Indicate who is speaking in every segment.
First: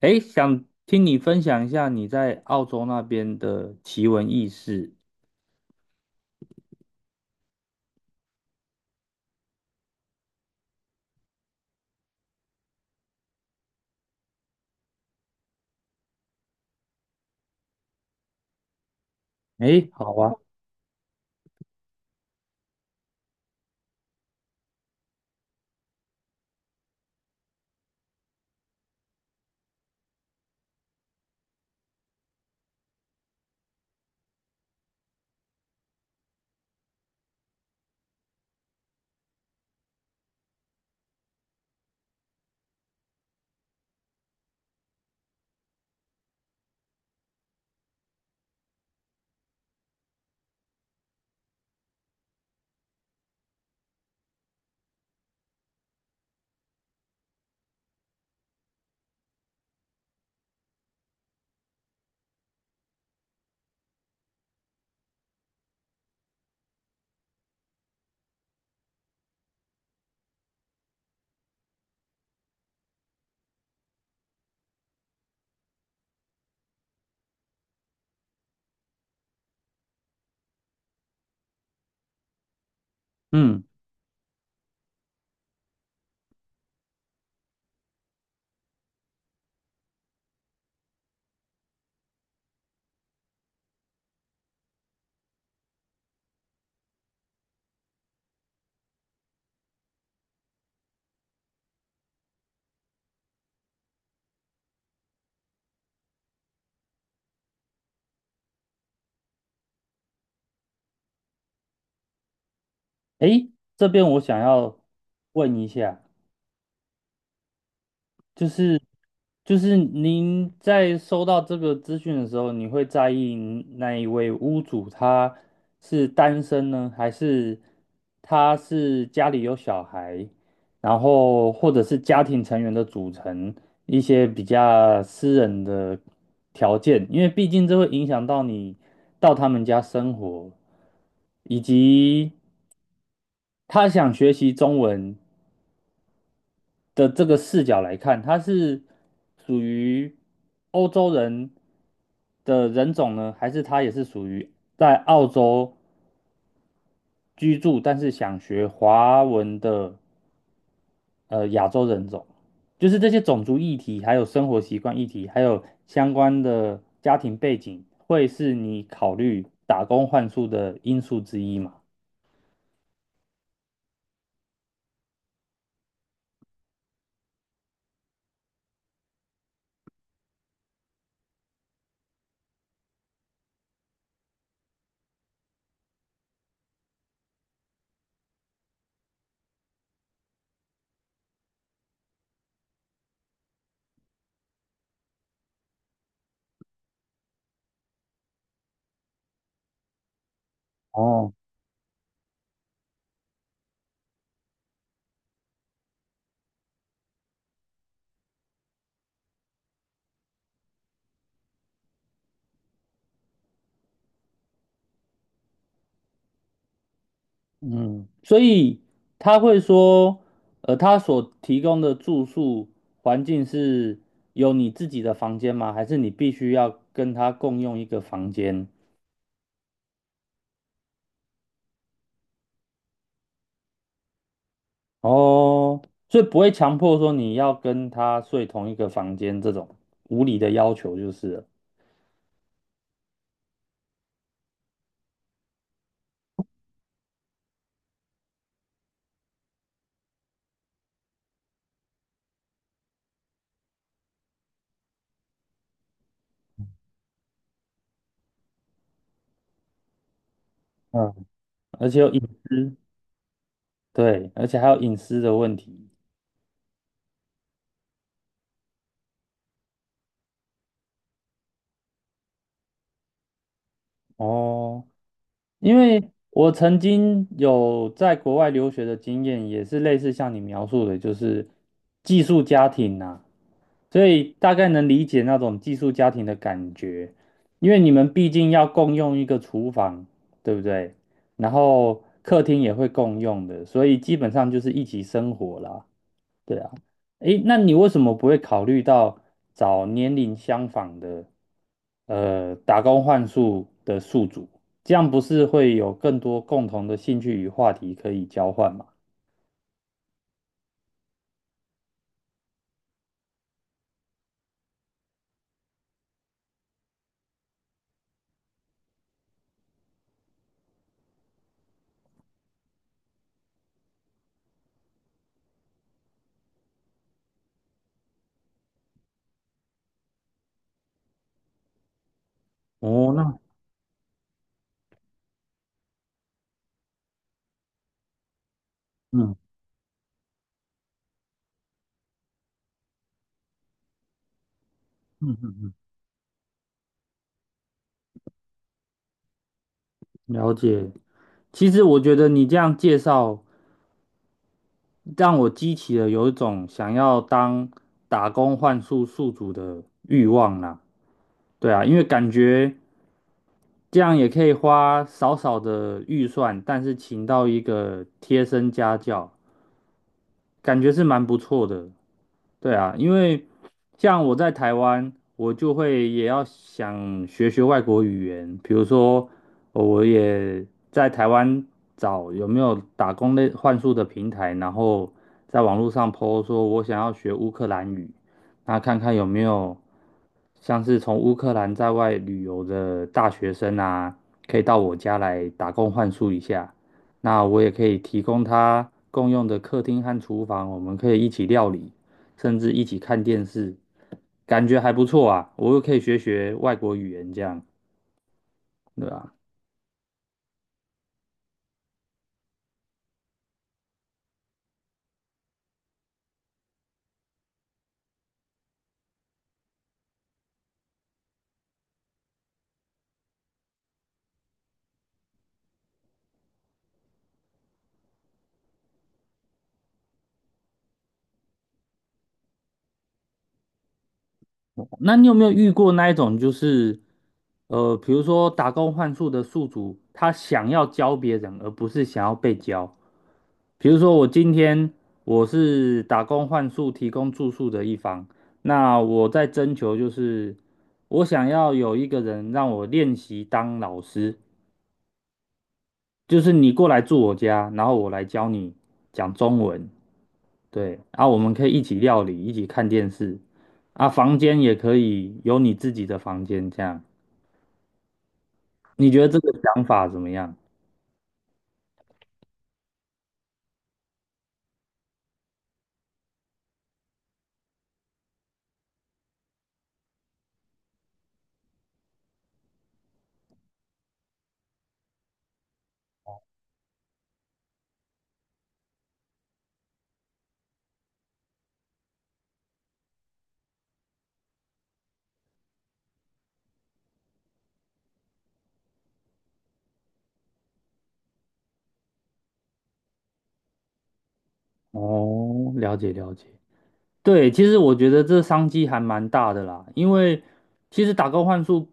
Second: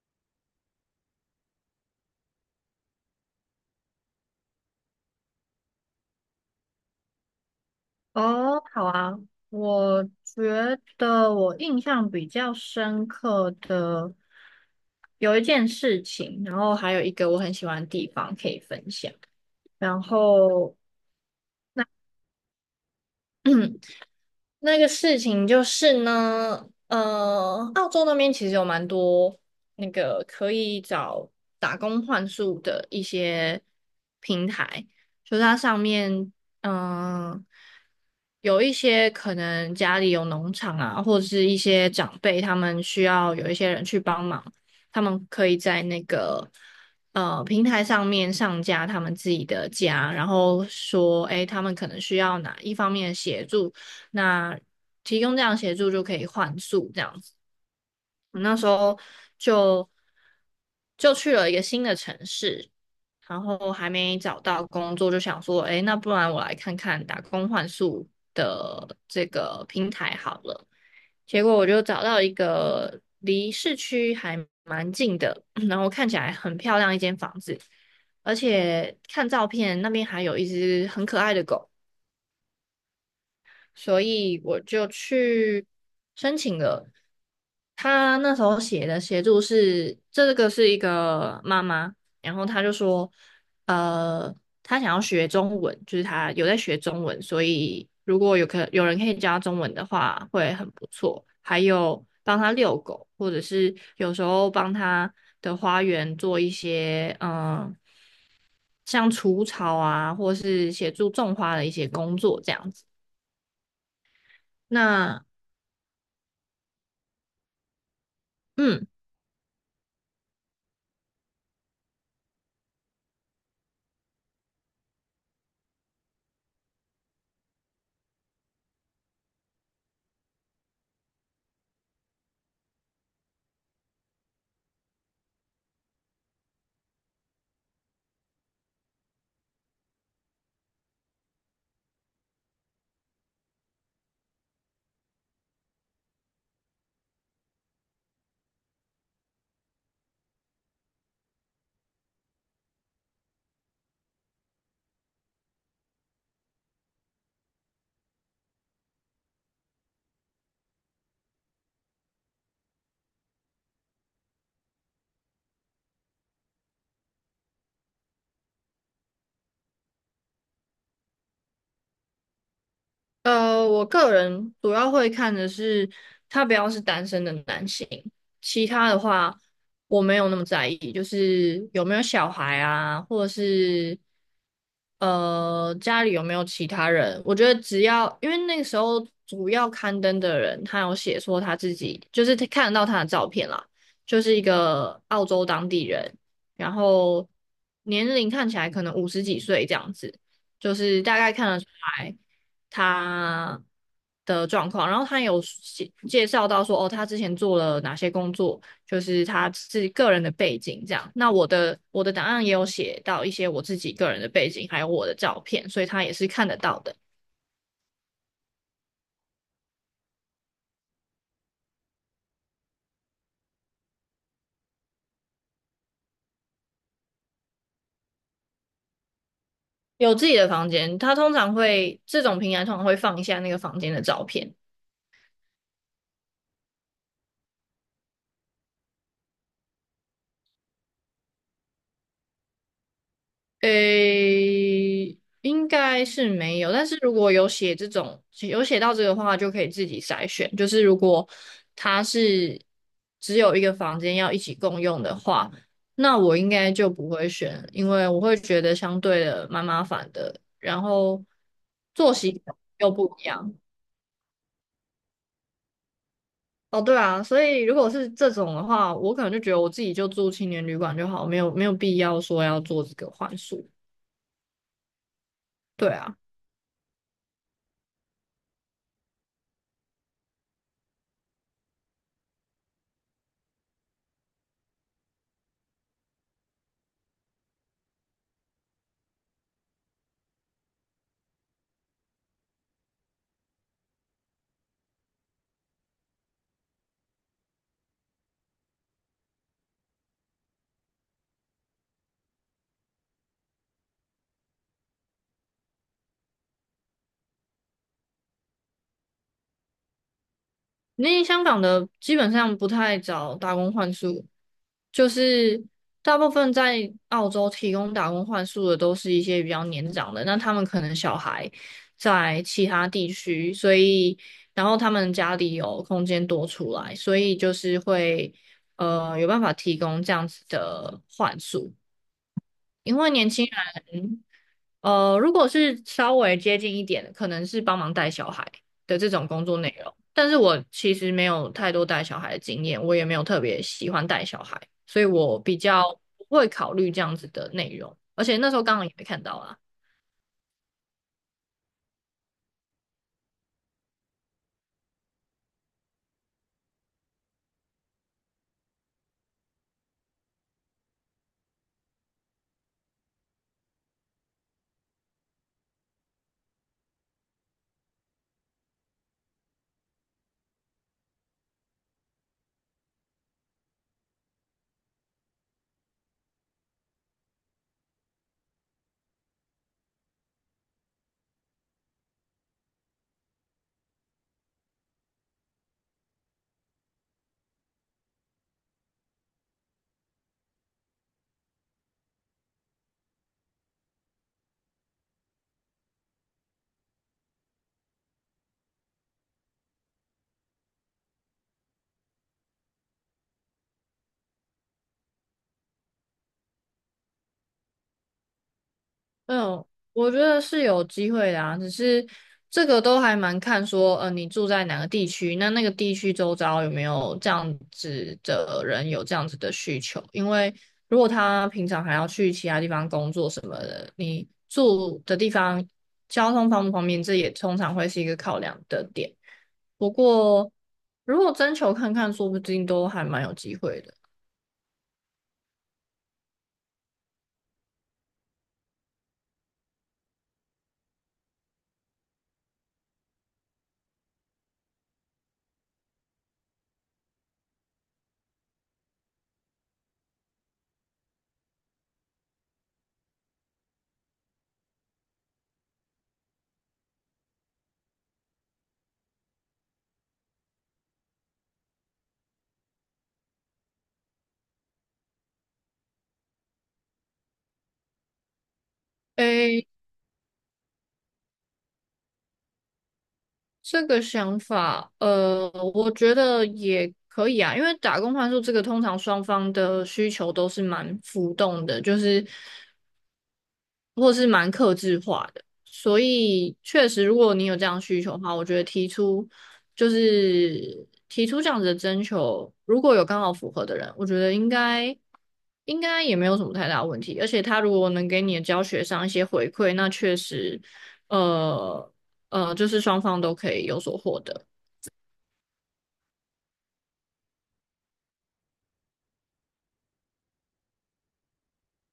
Speaker 1: 诶，想听你分享一下你在澳洲那边的奇闻异事。
Speaker 2: 哦，好啊，我觉得我印象比较深刻的有一件事情，然后还有一个我很喜欢的地方可以分享。
Speaker 1: 诶，
Speaker 2: 然
Speaker 1: 好啊。
Speaker 2: 后 那个事情就是呢，澳洲那边其实有蛮多那个可以找打工换宿的一些平台，就是它上面，嗯、有一些可能家里有农场啊，或者是一些长辈，他们需要有一些人去帮忙，他们可以在那个平台上面上架他们自己的家，然后说，诶，他们可能需要哪一方面的协助。那提供这样协助就可以换宿这样子。我那时候就就去了一个新的城市，然后还没找到工作，就想说，哎，那不然我来看看打工换宿的这个平台好了。结果我就找到一个离市区还蛮近的，然后看起来很漂亮一间房子，而且看照片那边还有一只很可爱的狗。
Speaker 1: 嗯。
Speaker 2: 所以我就去申请了。他那时候写的协助是，这个是一个妈妈，然后他就说，呃，他想要学中文，就是他有在学中文，所以如果有人可以教他中文的话，会很不错。还有帮他遛狗，或者是有时候帮他的花园做一些，像除草啊，或是协助种花的一些工作这样子。
Speaker 1: 诶，这边我想要
Speaker 2: 那
Speaker 1: 问一下，就是
Speaker 2: 嗯，
Speaker 1: 就是您在收到这个资讯的时候，你会在意那一位屋主他是单身呢，还是他是家里有小孩，然后或者是家庭成员的组成一些比较私人的条件，因为毕竟这会影响到你到他们家生活，以及他想学习中文。的这个视角来看，它是属于欧洲人的人种呢，还是他也是属于在澳洲居住，但是想学华文的亚洲人种？就是这些种族议题，还有生活习惯议题，还有相关的家庭背景，会是你考虑打工换宿的因素之一嘛？
Speaker 2: 我个人主要会看的是他不要是单身的男性，其他的话我没有那么在意，就是有没有小孩啊，或者是家里有没有其他人。我觉得只要因为那个时候主要刊登的人，他有写说他自己就是他看得到他的照片啦，就是一个澳洲当地人，然后年龄看起来可能五十几岁这样子，就是大
Speaker 1: 哦。
Speaker 2: 概看得出来。他的状况，然后他有介绍到说，哦，他之前做了哪些工作，就是他自己个人的背景这样。那我的档案也有写到一些我自己个人的背景，还有我的照片，所以他也是看得到的。
Speaker 1: 嗯，所以他会说，他所提供的住宿环境是有你自己的房间吗？还是你必须要跟他共用一个房间？
Speaker 2: 有自己的房间，他通常会这种平台通常会放一下那个房间的照片，
Speaker 1: 哦，所以不会强迫说你要跟他睡同一个房间这种无理的要求就是了。
Speaker 2: 诶，应该是没有，但是如果有写到这个的话，就可以自己筛选。就是如果他是只有一个房间要一起共用的话，那我应该就不会选，因为我会觉得相对的蛮麻烦的，然后
Speaker 1: 嗯，而且有
Speaker 2: 作
Speaker 1: 隐
Speaker 2: 息
Speaker 1: 私。
Speaker 2: 又不一样。
Speaker 1: 对，而且还有隐私的问题。
Speaker 2: 哦，对啊，所以如果是这种的话，我可能就觉得我自己就住青年旅馆就好，没有必要说要做这个换宿。
Speaker 1: 哦，因
Speaker 2: 对
Speaker 1: 为
Speaker 2: 啊。
Speaker 1: 我曾经有在国外留学的经验，也是类似像你描述的，就是寄宿家庭呐、所以大概能理解那种寄宿家庭的感觉，因为你们毕竟要共用一个厨房，对不对？然后客厅也会共用的，所以基本上就是一起生活啦。对啊，诶，那你为什么不会考虑到找年龄相仿的，打工换宿的宿主？这样不是会有更多共同的兴趣与话题可以交换吗？
Speaker 2: 因为香港的基本上不太找打工换宿，就是大部分在澳洲提供打工换宿的都是一些比较年长的，那他们可能小孩在其他地区，所以然后他们家里有空间多出来，所以就是会有办法提供这样子的换宿，因为
Speaker 1: 哦，
Speaker 2: 年
Speaker 1: 那
Speaker 2: 轻人。如果是稍微接近一点的，可能是帮忙带小孩的这种
Speaker 1: 嗯
Speaker 2: 工作内容。但是我其实没有太多带小孩的经验，我也没有特别喜欢带小孩，所以我
Speaker 1: 嗯，
Speaker 2: 比较不会考虑这样子的内容。而且那时候刚好也没看到啊。
Speaker 1: 了解。其实我觉得你这样介绍，让我激起了有一种想要当打工换宿宿主的欲望啦。对啊，因为感觉。这样也可以花少少的预算，但是请到一个贴身家教，感觉是蛮不错的。对啊，因为像我在台湾，我就会也要想学学外国语言，比如说我也在台湾找有没有打工类换宿的平台，然后在网络上 po 说我想要学乌克兰语，那看看有没有像是从乌克兰在外旅游的大学生啊，可以到我家来打工换宿一下，那我也可以提供他共用的客厅和厨房，我们可以一起料理。甚至一起看电视，感觉还不错啊。我又可以学学外国语言，这样，对吧？
Speaker 2: 嗯，我觉得是有机会的啊，只是这个都还蛮看说，你住在哪个地区，那那个地区周遭有没有这样子的人有这样子的需求？因为如果他平常还要去其他地方工作什么的，你住的地方交通方不方便，这也通常会是一个考量的点。不过如果征求看看，说不定都还蛮有机会的。
Speaker 1: 那你有没有遇过那一种，就是比如说打工换宿的宿主，他想要教别人，而不是想要被教？比如说我今天我是打工换宿提供住宿的一方，那我在征求就是我想要有一个人让我练习当老师，就是你过来住我家，然后我来教你讲中文。对，啊，我们可以一起料理，一起看电视，啊，房间也可以有你自己的房间，这样，你觉得这个
Speaker 2: 诶，
Speaker 1: 想法怎么样？
Speaker 2: 这个想法，我觉得也可以啊，因为打工换宿这个通常双方的需求都是蛮浮动的，就是或是蛮克制化的，所以确实，如果你有这样需求的话，我觉得提出这样子的征求，如果有刚好符合的人，我觉得应该也没有什么太大问题，而且他如果能给你的教学上一些回馈，那确实，呃就是双方都可以有所获得。
Speaker 1: 哦，了解了解。对，其实我觉得这商机还蛮大的啦，因为其实打工换宿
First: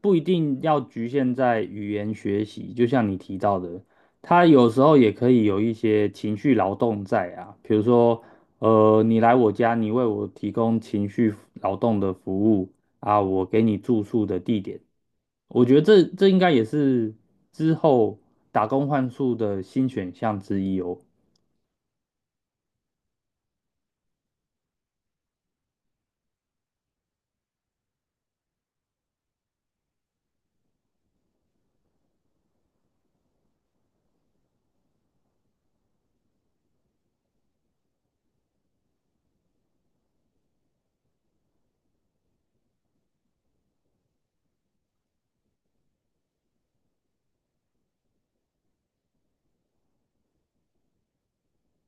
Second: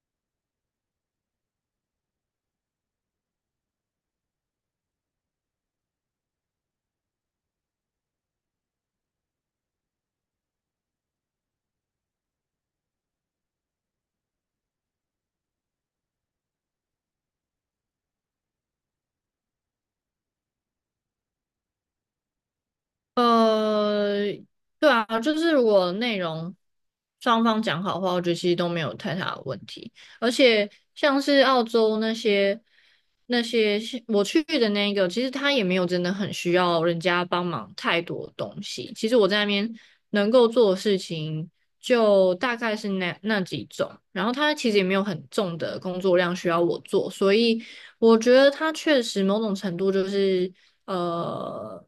Speaker 1: 不一定要局限在语言学习，就像你提到的，它有时候也可以有一些情绪劳动在啊，比如说，你来我家，你为我提供情绪劳动的服务啊，我给你住宿的地点，我觉得这这应该也是之后打工换宿的新选项之一哦。
Speaker 2: 呃，对啊，就是如果内容双方讲好的话，我觉得其实都没有太大的问题。而且像是澳洲那些我去的那个，其实他也没有真的很需要人家帮忙太多东西。其实我在那边能够做的事情就大概是那几种，然后他其实也没有很重的工作量需要我做，所以我觉得他确实某种程度就是呃。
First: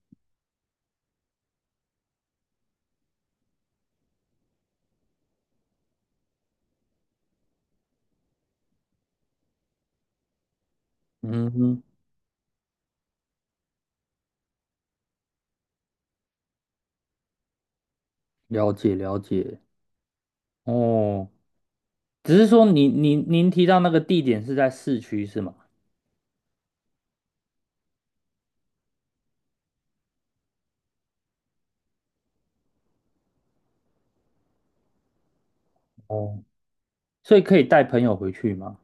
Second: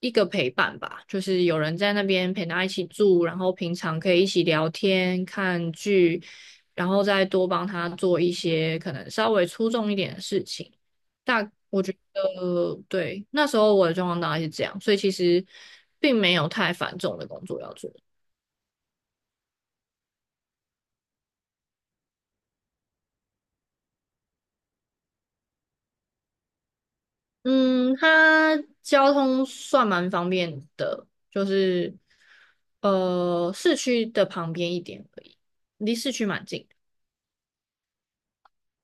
Speaker 2: 一个陪伴吧，就是有人在那边陪他一起住，然后平常可以一起聊天、看剧，然后再多帮他做一些可能稍微出众一点的事情。大
Speaker 1: 嗯哼，
Speaker 2: 对，那时候我的状况大概是这样，所以其实并没有太繁重的工作要做。
Speaker 1: 了解了解，哦。只是说您您您提到那个地点是在市区是吗？
Speaker 2: 嗯，它交通算蛮方便的，就是市区的旁边一点而已，离市区
Speaker 1: 哦，
Speaker 2: 蛮近。
Speaker 1: 所以可以带朋友回去吗？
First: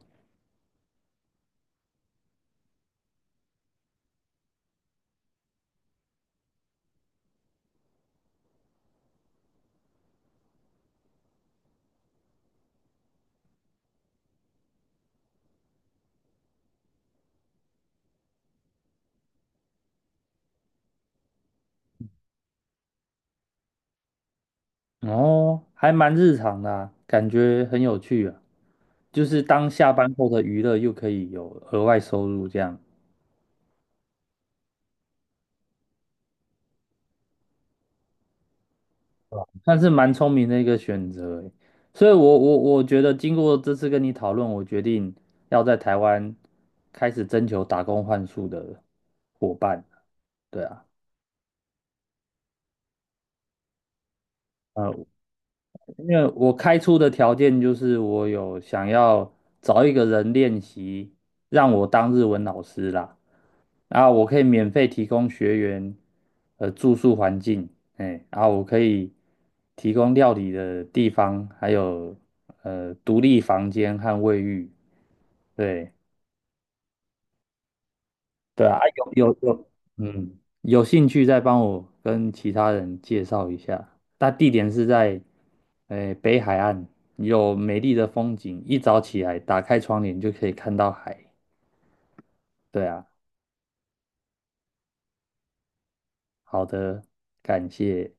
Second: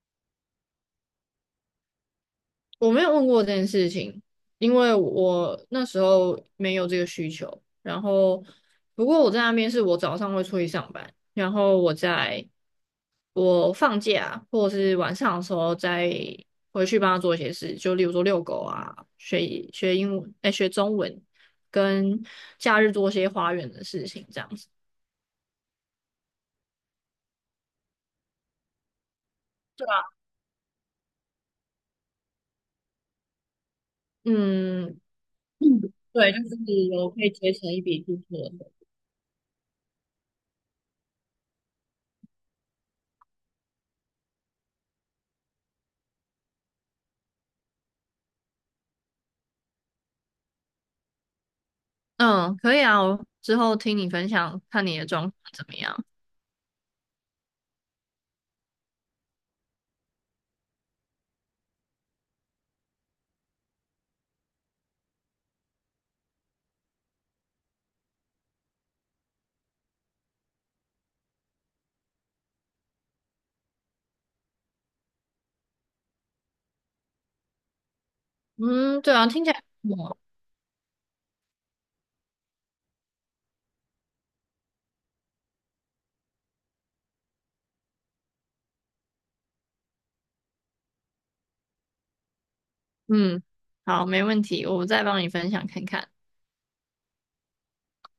Speaker 2: 我没有问过这件事情，因为我那时候没有这个需求。然后，不过我在那边是我早上会出去上班，然后我放假或者是晚上的时候再回去帮他做一些事，就例如说遛狗啊，学英文，哎，学中文，跟假日做一些花园的事情，这样子。
Speaker 1: 哦，还蛮日常的啊，感觉很有趣啊，就是当下班后的娱乐又可以有额外收入，这样
Speaker 2: 嗯，对，就是有可以结成一笔支出的
Speaker 1: 算是蛮聪明的一个选择欸。所以我，我觉得经过这次跟你讨论，我决定要在台湾开始征求打工换宿的伙伴。对啊，
Speaker 2: 嗯，可以啊，我之后听你分享，看
Speaker 1: 呃，
Speaker 2: 你的状况怎么样。
Speaker 1: 因为我开出的条件就是我有想要找一个人练习，让我当日文老师啦，然后我可以免费提供学员住宿环境，哎，然后我可以提供料理的地方，还有独立房间和卫浴，对，对啊，啊
Speaker 2: 嗯，对
Speaker 1: 有
Speaker 2: 啊，
Speaker 1: 有
Speaker 2: 听起来
Speaker 1: 有，
Speaker 2: 不错
Speaker 1: 嗯，有兴趣再帮我跟其他人介绍一下。那地点是在，诶，北海岸，有美丽的风景，一早起来打开窗帘就可以看到海。对啊，
Speaker 2: 嗯，好，没问题，我再帮你分享看看。
Speaker 1: 好的，感谢。